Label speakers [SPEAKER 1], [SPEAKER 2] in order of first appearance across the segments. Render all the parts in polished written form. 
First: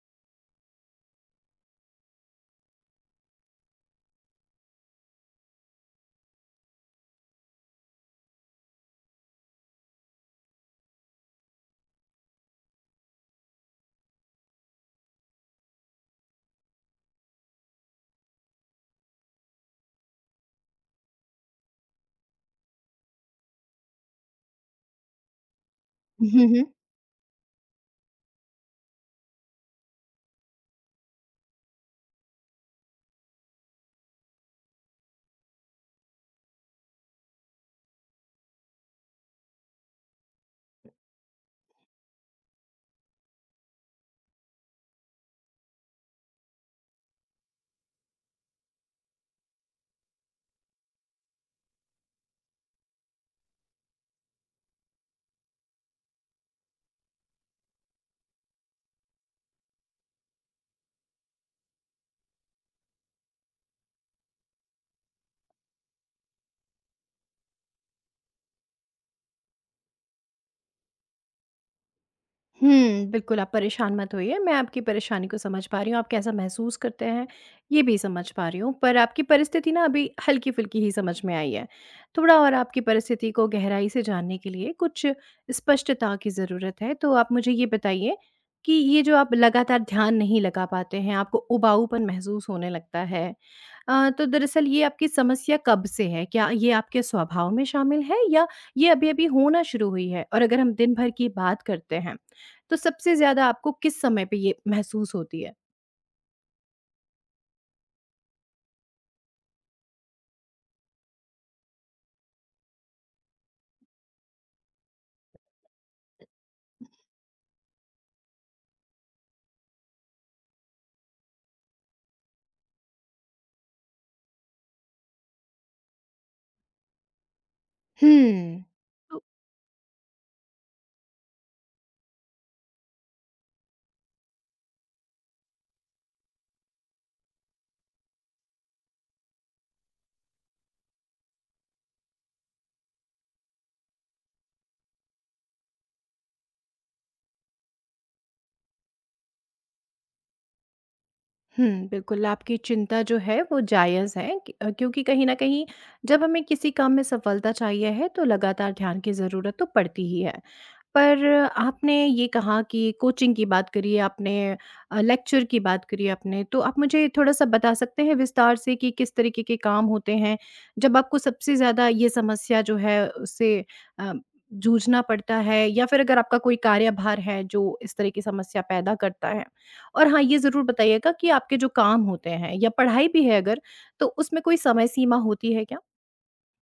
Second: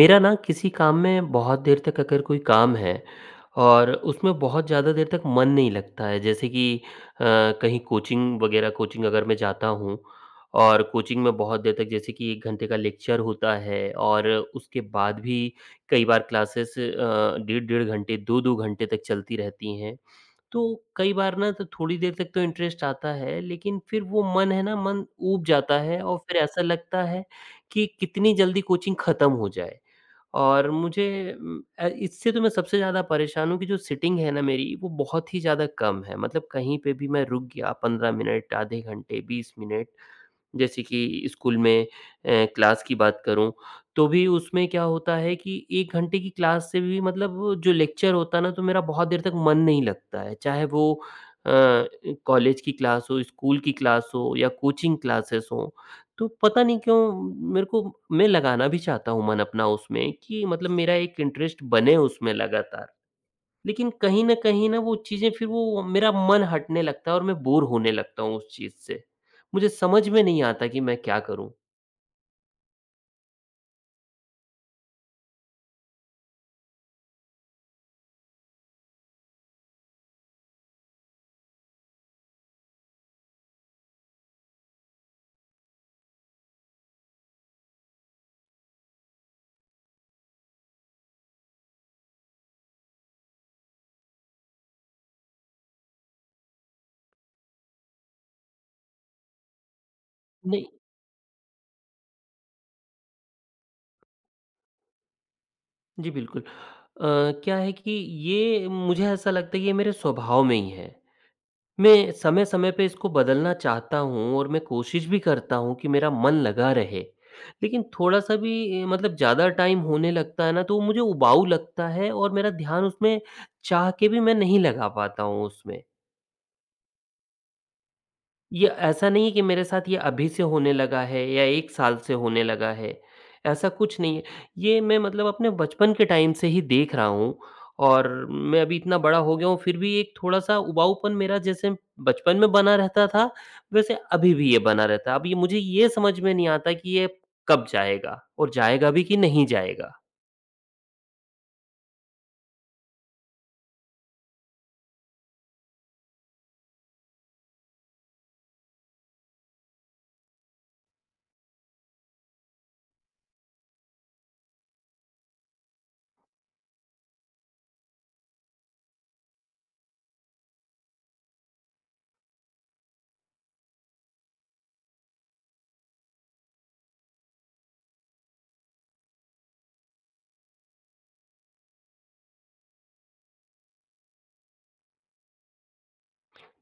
[SPEAKER 1] मेरा ना किसी काम में बहुत देर तक अगर कोई काम है और उसमें बहुत ज़्यादा देर तक मन नहीं लगता है। जैसे कि अ, कहीं कोचिंग वगैरह कोचिंग अगर मैं जाता हूँ और कोचिंग में बहुत देर तक, जैसे कि एक घंटे का लेक्चर होता है और उसके बाद भी कई बार क्लासेस डेढ़ डेढ़ घंटे, दो दो घंटे तक चलती रहती हैं। तो कई बार ना, तो थोड़ी देर तक तो इंटरेस्ट आता है, लेकिन फिर वो मन है ना, मन ऊब जाता है और
[SPEAKER 2] हुँ,
[SPEAKER 1] फिर ऐसा
[SPEAKER 2] हुँ,
[SPEAKER 1] लगता है कि कितनी जल्दी कोचिंग ख़त्म हो जाए। और मुझे इससे तो मैं सबसे ज़्यादा परेशान हूँ कि जो सीटिंग है ना मेरी, वो बहुत ही ज़्यादा कम है। मतलब कहीं पे भी मैं रुक गया 15 मिनट, आधे घंटे, 20 मिनट, जैसे कि स्कूल में क्लास की बात करूँ, तो भी उसमें क्या होता है कि 1 घंटे की क्लास से भी, मतलब वो जो लेक्चर होता है ना, तो मेरा बहुत देर तक मन नहीं लगता है। चाहे वो अ, कॉलेज की क्लास हो, स्कूल की क्लास हो या कोचिंग क्लासेस हों, तो पता नहीं क्यों मेरे को, मैं लगाना भी चाहता हूँ मन अपना उसमें कि मतलब मेरा एक इंटरेस्ट बने उसमें लगातार। लेकिन कहीं न कहीं ना वो चीज़ें, फिर वो मेरा मन हटने लगता है और मैं बोर होने लगता हूँ उस चीज़ से। मुझे समझ में नहीं आता कि मैं क्या करूँ?
[SPEAKER 2] हुँ, बिल्कुल आप परेशान मत होइए, मैं आपकी परेशानी को समझ पा रही हूँ, आप कैसा महसूस करते हैं, ये भी समझ पा रही हूँ। पर आपकी परिस्थिति ना अभी हल्की-फुल्की ही समझ में आई है। थोड़ा और आपकी परिस्थिति को गहराई से जानने के लिए कुछ स्पष्टता की ज़रूरत है, तो आप मुझे ये बताइए कि ये जो आप लगातार ध्यान नहीं लगा पाते हैं, आपको उबाऊपन महसूस होने लगता है। तो दरअसल ये आपकी समस्या कब से है? क्या ये आपके स्वभाव में शामिल है या ये अभी-अभी होना शुरू हुई है? और अगर
[SPEAKER 1] नहीं
[SPEAKER 2] हम दिन भर की बात करते हैं, तो सबसे ज़्यादा आपको किस समय पे ये महसूस होती है?
[SPEAKER 1] जी, बिल्कुल। क्या है कि ये मुझे ऐसा लगता है कि ये मेरे स्वभाव में ही है। मैं समय-समय पे इसको बदलना चाहता हूँ और मैं कोशिश भी करता हूँ कि मेरा मन लगा रहे। लेकिन थोड़ा-सा भी मतलब ज़्यादा टाइम होने लगता है ना, तो वो मुझे उबाऊ लगता है और मेरा ध्यान उसमें चाह के भी मैं नहीं लगा पाता हूँ उसमें।
[SPEAKER 2] हुँ।
[SPEAKER 1] ये ऐसा नहीं है कि मेरे साथ ये अभी से होने लगा है या 1 साल से होने लगा है, ऐसा कुछ नहीं है। ये मैं, मतलब अपने बचपन के टाइम से ही देख रहा हूँ, और मैं अभी इतना बड़ा हो गया हूँ, फिर भी एक थोड़ा-सा उबाऊपन मेरा जैसे बचपन में बना रहता था, वैसे अभी भी ये बना रहता है। अब ये मुझे, ये समझ में नहीं आता कि ये कब जाएगा और जाएगा भी कि नहीं जाएगा?
[SPEAKER 2] हुँ, बिल्कुल, आपकी चिंता जो है वो जायज़ है कि क्योंकि कहीं न कहीं जब हमें किसी काम में सफलता चाहिए है तो लगातार ध्यान की ज़रूरत तो पड़ती ही है। पर आपने ये कहा कि कोचिंग की बात करी आपने लेक्चर की बात करी आपने, तो आप मुझे थोड़ा-सा बता सकते हैं विस्तार से कि किस तरीके के काम होते हैं? जब आपको सबसे ज़्यादा ये समस्या जो है उससे अ, जूझना पड़ता है या फिर अगर आपका कोई कार्यभार है जो इस तरह की समस्या पैदा करता है? और हाँ, ये ज़रूर बताइएगा कि आपके जो काम होते हैं या पढ़ाई भी है अगर, तो उसमें कोई समय सीमा होती है क्या?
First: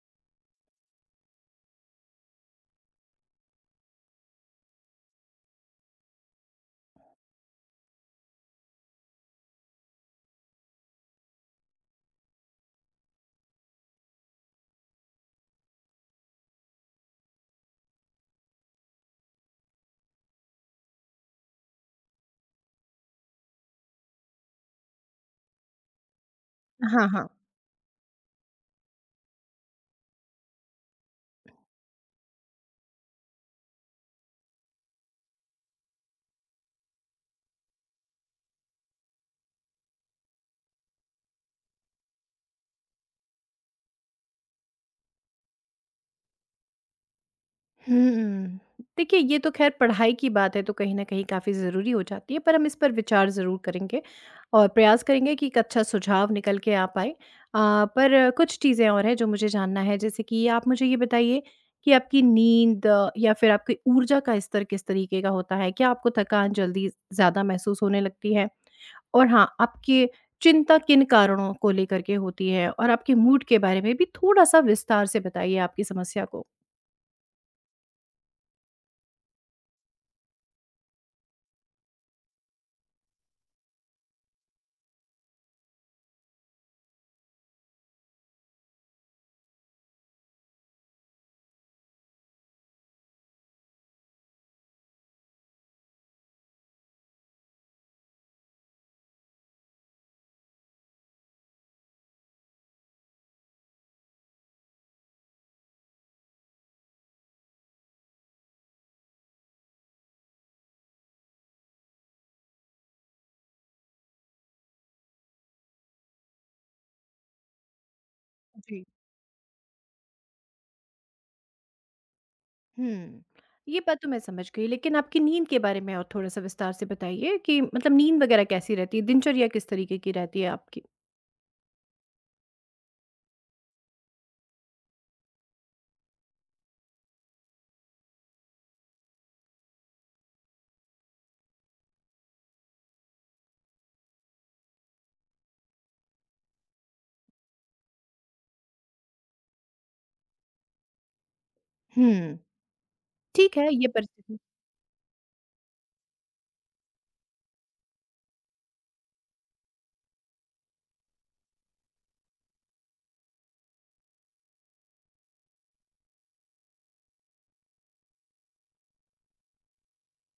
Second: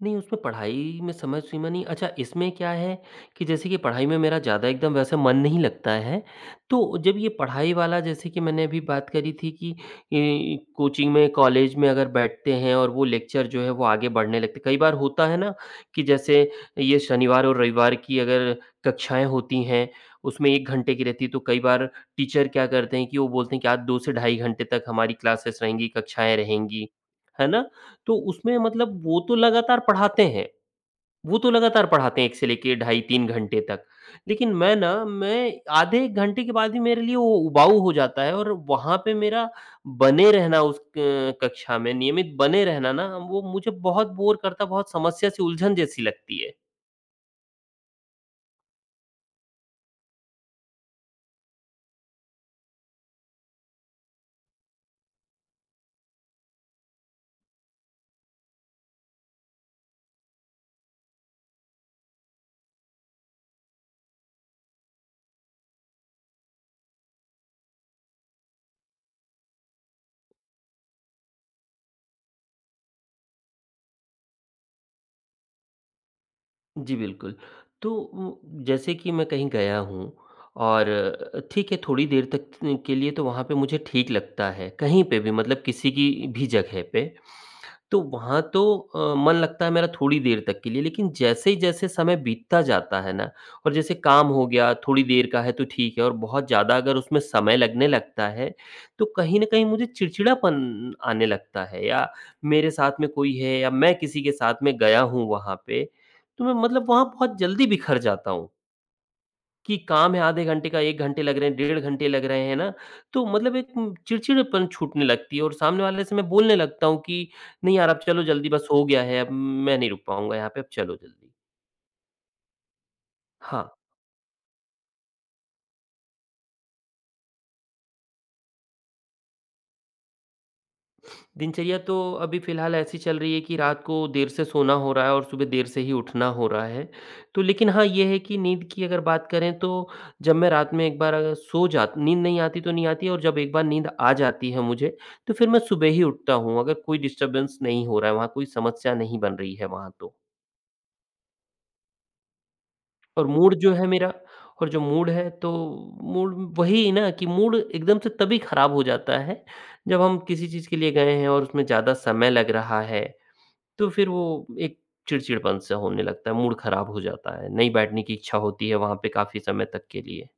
[SPEAKER 1] नहीं, उसमें पढ़ाई में समय सीमा नहीं, अच्छा इसमें क्या है कि जैसे कि पढ़ाई में मेरा ज़्यादा एकदम वैसे मन नहीं लगता है, तो जब ये पढ़ाई वाला, जैसे कि मैंने अभी बात करी थी कि कोचिंग में, कॉलेज में अगर बैठते हैं और वो लेक्चर जो है वो आगे बढ़ने लगते, कई बार होता है ना कि जैसे ये शनिवार और रविवार की अगर कक्षाएँ होती हैं, उसमें 1 घंटे की रहती है, तो कई बार टीचर क्या करते हैं कि वो बोलते हैं कि आज 2 से ढाई घंटे तक हमारी क्लासेस रहेंगी, कक्षाएँ रहेंगी,
[SPEAKER 2] हाँ, हाँ।
[SPEAKER 1] है ना? तो उसमें मतलब वो तो लगातार पढ़ाते हैं, वो तो लगातार पढ़ाते हैं 1 से लेके ढाई 3 घंटे तक। लेकिन मैं आधे 1 घंटे के बाद ही मेरे लिए वो उबाऊ हो जाता है और वहाँ पे मेरा बने रहना, उस क कक्षा में नियमित बने रहना ना, वो मुझे बहुत बोर करता, बहुत समस्या से उलझन जैसी लगती है।
[SPEAKER 2] हुँ। देखिए, ये तो ख़ैर पढ़ाई की बात है तो कहीं न कहीं काफ़ी ज़रूरी हो जाती है, पर हम इस पर विचार ज़रूर करेंगे और प्रयास करेंगे कि एक अच्छा सुझाव निकल के आ पाए। पर कुछ चीज़ें और हैं जो मुझे जानना है जैसे कि आप मुझे ये बताइए कि आपकी नींद या फिर आपकी ऊर्जा का स्तर किस तरीके का होता है? क्या आपको थकान जल्दी ज़्यादा महसूस होने लगती है? और हाँ, आपकी चिंता किन कारणों को लेकर के होती है और आपके मूड के बारे में भी थोड़ा-सा विस्तार से बताइए आपकी समस्या को?
[SPEAKER 1] जी, बिल्कुल। तो उ जैसे कि मैं कहीं गया हूँ और ठीक है थोड़ी देर तक के लिए तो वहाँ पे मुझे ठीक लगता है, कहीं पे भी, मतलब किसी की भी जगह पे। तो वहाँ तो मन लगता है मेरा थोड़ी देर तक के लिए, लेकिन जैसे ही जैसे समय बीतता जाता है ना, और जैसे काम हो गया, थोड़ी देर का है तो ठीक है, और बहुत ज़्यादा अगर उसमें समय लगने लगता है, तो कहीं न कहीं मुझे चिड़चिड़ापन आने लगता है, या मेरे साथ में कोई है या मैं किसी के साथ में गया हूँ वहाँ पे, तो मैं, मतलब वहाँ बहुत जल्दी बिखर जाता हूँ। कि काम है आधे घंटे का, 1 घंटे लग रहे हैं, डेढ़ घंटे लग रहे हैं ना, तो मतलब एक चिड़चिड़ापन छूटने लगती है और सामने वाले से मैं बोलने लगता हूँ कि, "नहीं यार, अब चलो जल्दी, बस
[SPEAKER 2] जी।
[SPEAKER 1] हो गया है, अब मैं नहीं रुक पाऊँगा यहाँ पे, अब चलो जल्दी।"
[SPEAKER 2] हुँ,
[SPEAKER 1] हाँ।
[SPEAKER 2] ये बात तो मैं समझ गई लेकिन आपकी नींद के बारे में और थोड़ा-सा विस्तार से बताइए कि मतलब नींद वग़ैरह कैसी रहती है? दिनचर्या किस तरीके की रहती है आपकी?
[SPEAKER 1] दिनचर्या तो अभी फ़िलहाल ऐसी चल रही है कि रात को देर से सोना हो रहा है और सुबह देर से ही उठना हो रहा है। तो लेकिन हाँ, ये है कि नींद की अगर बात करें तो जब मैं रात में एक बार अगर सो जात नींद नहीं आती तो नहीं आती, और जब एक बार नींद आ जाती है मुझे, तो फिर मैं सुबह ही उठता हूँ, अगर कोई डिस्टर्बेंस नहीं हो रहा है, वहाँ कोई समस्या नहीं बन रही है वहाँ तो।
[SPEAKER 2] हुँ,
[SPEAKER 1] और मूड
[SPEAKER 2] ठीक है,
[SPEAKER 1] जो है
[SPEAKER 2] ये
[SPEAKER 1] मेरा,
[SPEAKER 2] परिस्थिति
[SPEAKER 1] और जो मूड है, तो मूड वही ना, कि मूड एकदम से तभी ख़राब हो जाता है, जब हम किसी चीज़ के लिए गए हैं और उसमें ज़्यादा समय लग रहा है, तो फिर वो एक चिड़चिड़पन-सा होने लगता है, मूड खराब हो जाता है, नहीं बैठने की इच्छा होती है वहाँ पे काफ़ी समय तक के लिए।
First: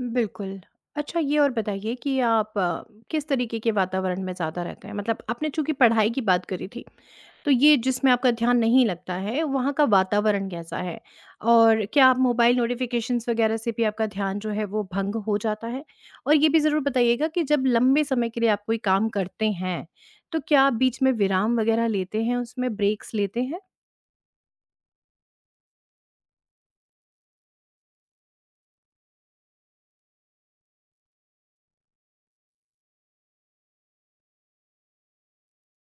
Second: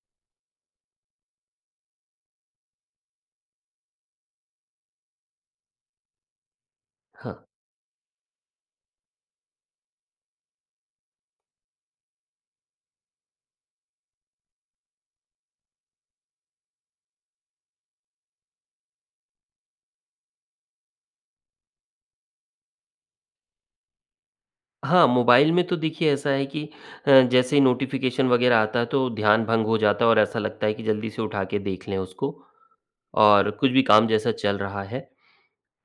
[SPEAKER 2] बिल्कुल। अच्छा ये और बताइए कि आप किस तरीके के वातावरण में ज़्यादा रहते हैं? मतलब आपने चूँकि पढ़ाई की बात करी थी।
[SPEAKER 1] हाँ।
[SPEAKER 2] तो ये जिसमें आपका ध्यान नहीं लगता है, वहाँ का वातावरण कैसा है? और क्या आप मोबाइल नोटिफ़िकेशंस वग़ैरह से भी आपका ध्यान जो है वो भंग हो जाता है? और ये भी ज़रूर बताइएगा कि जब लंबे समय के लिए आप कोई काम करते हैं, तो क्या आप बीच में विराम वग़ैरह लेते हैं, उसमें ब्रेक्स लेते हैं?
[SPEAKER 1] हाँ, मोबाइल में तो देखिए ऐसा है कि जैसे ही नोटिफ़िकेशन वग़ैरह आता है तो ध्यान भंग हो जाता है और ऐसा लगता है कि जल्दी से उठा के देख लें उसको, और कुछ भी काम जैसा चल रहा है,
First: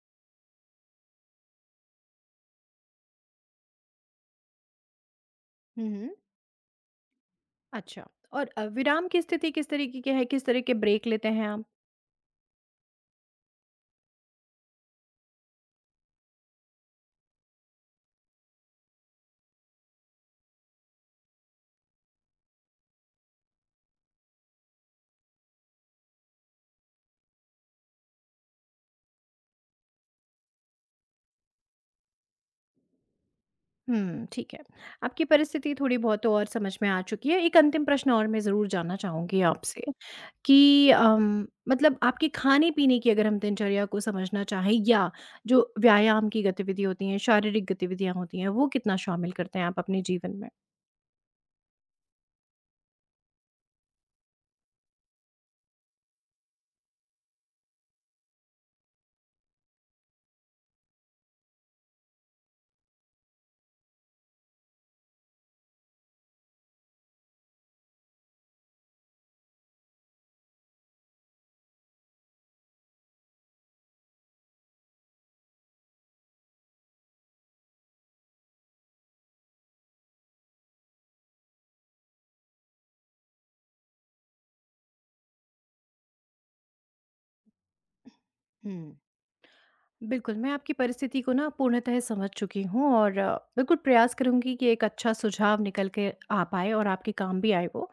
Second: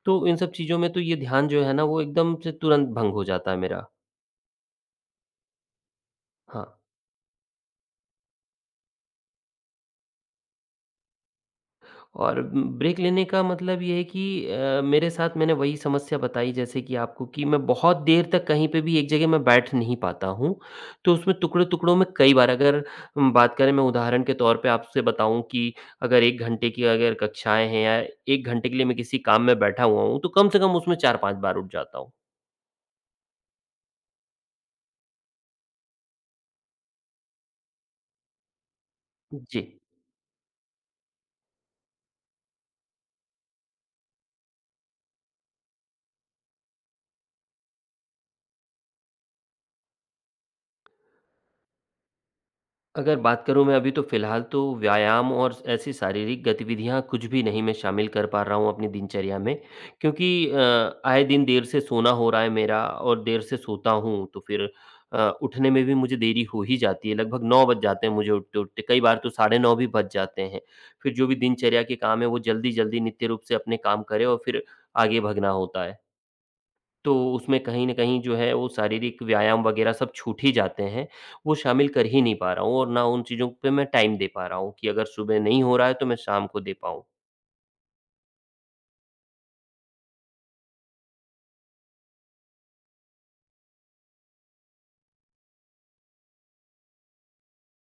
[SPEAKER 1] तो इन सब चीज़ों में तो ये ध्यान जो है ना, वो एकदम से तुरंत भंग हो जाता है मेरा।
[SPEAKER 2] हुँ, हुँ।
[SPEAKER 1] हाँ।
[SPEAKER 2] अच्छा और विराम की स्थिति किस तरीके की है? किस तरह के ब्रेक लेते हैं आप?
[SPEAKER 1] और ब्रेक लेने का मतलब ये है कि मेरे साथ मैंने वही समस्या बताई जैसे कि आपको, कि मैं बहुत देर तक कहीं पे भी एक जगह मैं बैठ नहीं पाता हूँ। तो उसमें टुकड़ों-टुकड़ों में कई बार, अगर हम बात करें, मैं उदाहरण के तौर पे आपसे बताऊँ कि अगर 1 घंटे की अगर कक्षाएँ हैं, या 1 घंटे के लिए मैं किसी काम में बैठा हुआ हूँ, तो कम से कम उसमें 4-5 बार उठ जाता हूँ।
[SPEAKER 2] हुँ, ठीक है। आपकी परिस्थिति थोड़ी बहुत तो और समझ में आ चुकी है। एक अंतिम प्रश्न और मैं ज़रूर जानना चाहूँगी
[SPEAKER 1] जी।
[SPEAKER 2] आपसे। कि मतलब आपके खाने-पीने की अगर हम दिनचर्या को समझना चाहें या जो व्यायाम की गतिविधि होती हैं, शारीरिक गतिविधियाँ होती हैं, वो कितना शामिल करते हैं आप अपने जीवन में?
[SPEAKER 1] अगर बात करूँ मैं अभी, तो फ़िलहाल तो व्यायाम और ऐसी शारीरिक गतिविधियाँ कुछ भी नहीं मैं शामिल कर पा रहा हूँ अपनी दिनचर्या में, क्योंकि आए दिन देर से सोना हो रहा है मेरा, और देर से सोता हूँ तो फिर उठने में भी मुझे देरी हो ही जाती है, लगभग 9 बज जाते हैं मुझे उठते-उठते, कई बार तो साढ़े 9 भी बज जाते हैं। फिर जो भी दिनचर्या के काम है वो जल्दी-जल्दी नित्य रूप से अपने काम करें और फिर आगे भगना होता है। तो उसमें कहीं न कहीं जो है वो शारीरिक व्यायाम वग़ैरह सब छूट ही जाते हैं, वो शामिल कर ही नहीं पा रहा हूँ, और ना उन चीज़ों पे मैं टाइम दे पा रहा हूँ कि अगर सुबह नहीं हो रहा है तो मैं शाम को दे पाऊँ।
[SPEAKER 2] हुँ। बिल्कुल, मैं आपकी परिस्थिति को ना पूर्णतः समझ चुकी हूँ और बिल्कुल प्रयास करूँगी कि एक अच्छा सुझाव निकल के आ पाए और आपके काम भी आए वो।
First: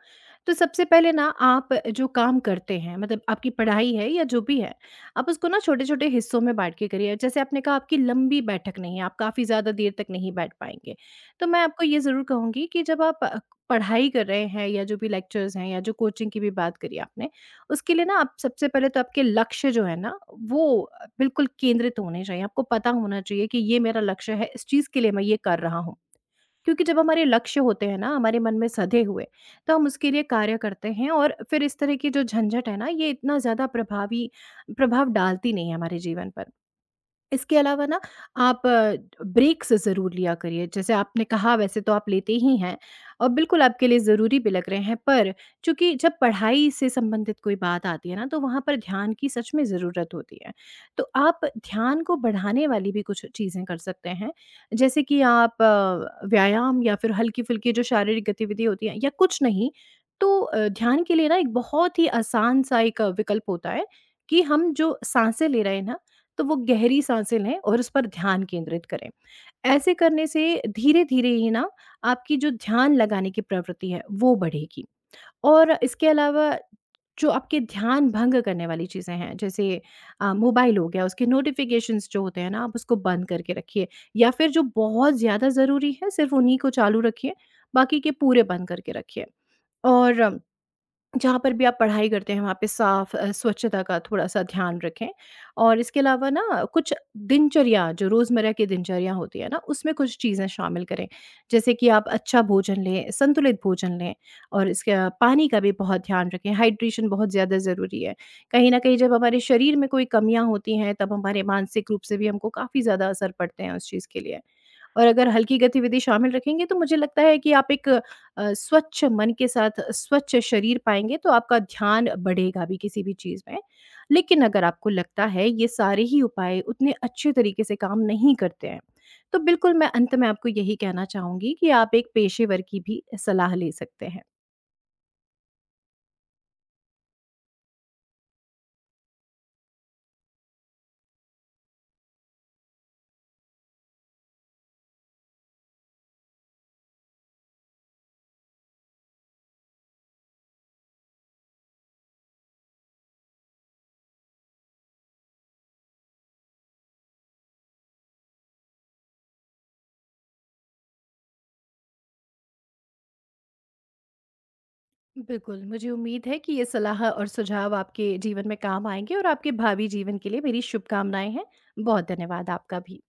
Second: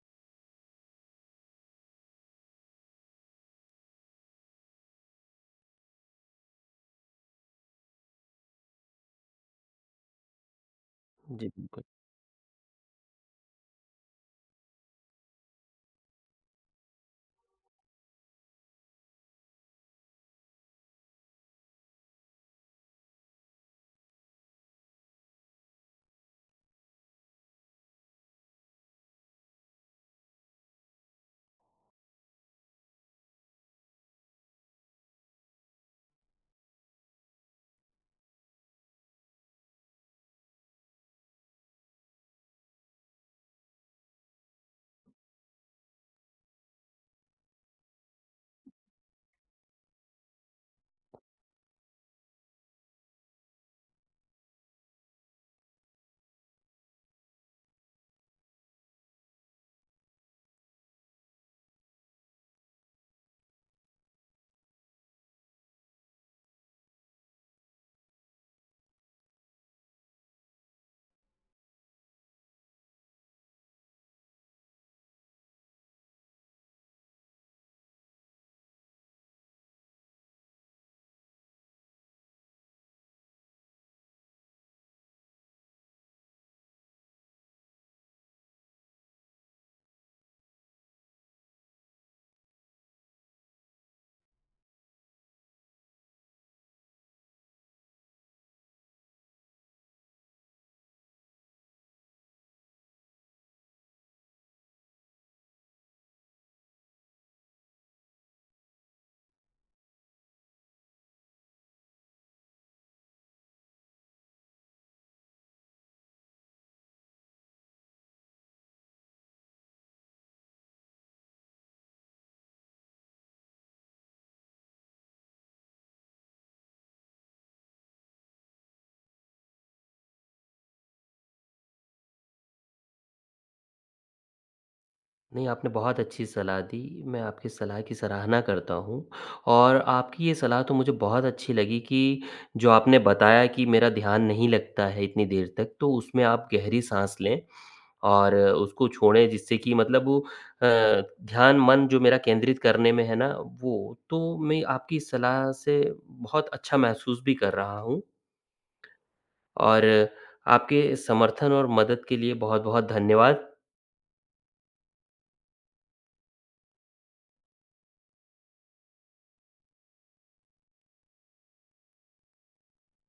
[SPEAKER 2] तो सबसे पहले ना आप जो काम करते हैं मतलब आपकी पढ़ाई है या जो भी है, आप उसको ना छोटे-छोटे हिस्सों में बाँट के करिए। जैसे आपने कहा आपकी लंबी बैठक नहीं है, आप काफ़ी ज़्यादा देर तक नहीं बैठ पाएँगे। तो
[SPEAKER 1] जी,
[SPEAKER 2] मैं
[SPEAKER 1] बिल्कुल।
[SPEAKER 2] आपको ये ज़रूर कहूँगी कि जब आप पढ़ाई कर रहे हैं या जो भी लेक्चर्स हैं या जो कोचिंग की भी बात करी आपने, उसके लिए ना आप सबसे पहले तो आपके लक्ष्य जो है ना वो बिल्कुल केंद्रित होने चाहिए। आपको पता होना चाहिए कि ये मेरा लक्ष्य है, इस चीज़ के लिए मैं ये कर रहा हूँ। क्योंकि जब हमारे लक्ष्य होते हैं ना हमारे मन में सधे हुए, तो हम उसके लिए कार्य करते हैं और फिर इस तरह की जो झंझट है ना ये इतना ज़्यादा प्रभावी प्रभाव डालती नहीं है हमारे जीवन पर। इसके अलावा ना आप ब्रेक्स ज़रूर लिया करिए। जैसे आपने कहा वैसे तो आप लेते ही हैं और बिल्कुल आपके लिए ज़रूरी भी लग रहे हैं। पर चूँकि जब पढ़ाई से संबंधित कोई बात आती है ना तो वहाँ पर ध्यान की सच में ज़रूरत होती है। तो आप ध्यान को बढ़ाने वाली भी कुछ चीज़ें कर सकते हैं। जैसे कि आप व्यायाम या फिर हल्की-फुल्की जो शारीरिक गतिविधि होती है या कुछ नहीं तो ध्यान के लिए ना एक बहुत ही आसान सा एक विकल्प होता है कि हम जो साँसें ले रहे हैं ना तो वो गहरी साँसें लें और उस पर ध्यान केंद्रित करें। ऐसे करने से धीरे-धीरे ही ना आपकी जो ध्यान लगाने की प्रवृत्ति है, वो बढ़ेगी। और इसके अलावा जो आपके ध्यान भंग करने वाली चीज़ें हैं, जैसे मोबाइल हो गया, उसके नोटिफ़िकेशंस जो होते हैं ना, आप उसको बंद करके रखिए या फिर जो बहुत ज़्यादा ज़रूरी है, सिर्फ़ उन्हीं को चालू रखिए, बाकी के पूरे बंद करके रखिए। और जहाँ पर भी आप पढ़ाई करते हैं, वहाँ पे साफ स्वच्छता का थोड़ा-सा ध्यान रखें और इसके अलावा ना कुछ दिनचर्या, जो रोज़मर्रा की दिनचर्या होती है ना, उसमें कुछ चीज़ें शामिल करें। जैसे कि आप अच्छा भोजन लें, संतुलित भोजन लें और इसके पानी का भी बहुत ध्यान रखें, हाइड्रेशन बहुत ज़्यादा ज़रूरी है। कहीं न कहीं जब हमारे शरीर में कोई कमियाँ होती हैं, तब हमारे मानसिक रूप से भी हमको काफ़ी ज़्यादा असर पड़ते हैं उस चीज़ के लिए। और अगर हल्की गतिविधि शामिल रखेंगे, तो मुझे लगता है कि आप एक स्वच्छ मन के साथ स्वच्छ शरीर पाएँगे तो आपका ध्यान बढ़ेगा भी किसी भी चीज़ में। लेकिन अगर आपको लगता है ये सारे ही उपाय उतने अच्छे तरीके से काम नहीं करते हैं, तो बिल्कुल मैं अंत में आपको यही कहना चाहूँगी कि आप एक पेशेवर की भी सलाह ले सकते हैं।
[SPEAKER 1] नहीं, आपने बहुत अच्छी सलाह दी, मैं आपकी सलाह की सराहना करता हूँ, और आपकी ये सलाह तो मुझे बहुत अच्छी लगी, कि जो आपने बताया कि मेरा ध्यान नहीं लगता है इतनी देर तक, तो उसमें आप गहरी साँस लें और उसको छोड़ें, जिससे कि मतलब वो अ, ध्यान मन जो मेरा केंद्रित करने में है ना वो, तो मैं आपकी इस सलाह से बहुत अच्छा महसूस भी कर रहा हूँ, और आपके समर्थन और मदद के लिए बहुत-बहुत धन्यवाद।
[SPEAKER 2] बिल्कुल, मुझे उम्मीद है कि ये सलाह और सुझाव आपके जीवन में काम आएँगे और आपके भावी जीवन के लिए मेरी शुभकामनाएँ हैं। बहुत धन्यवाद आपका भी।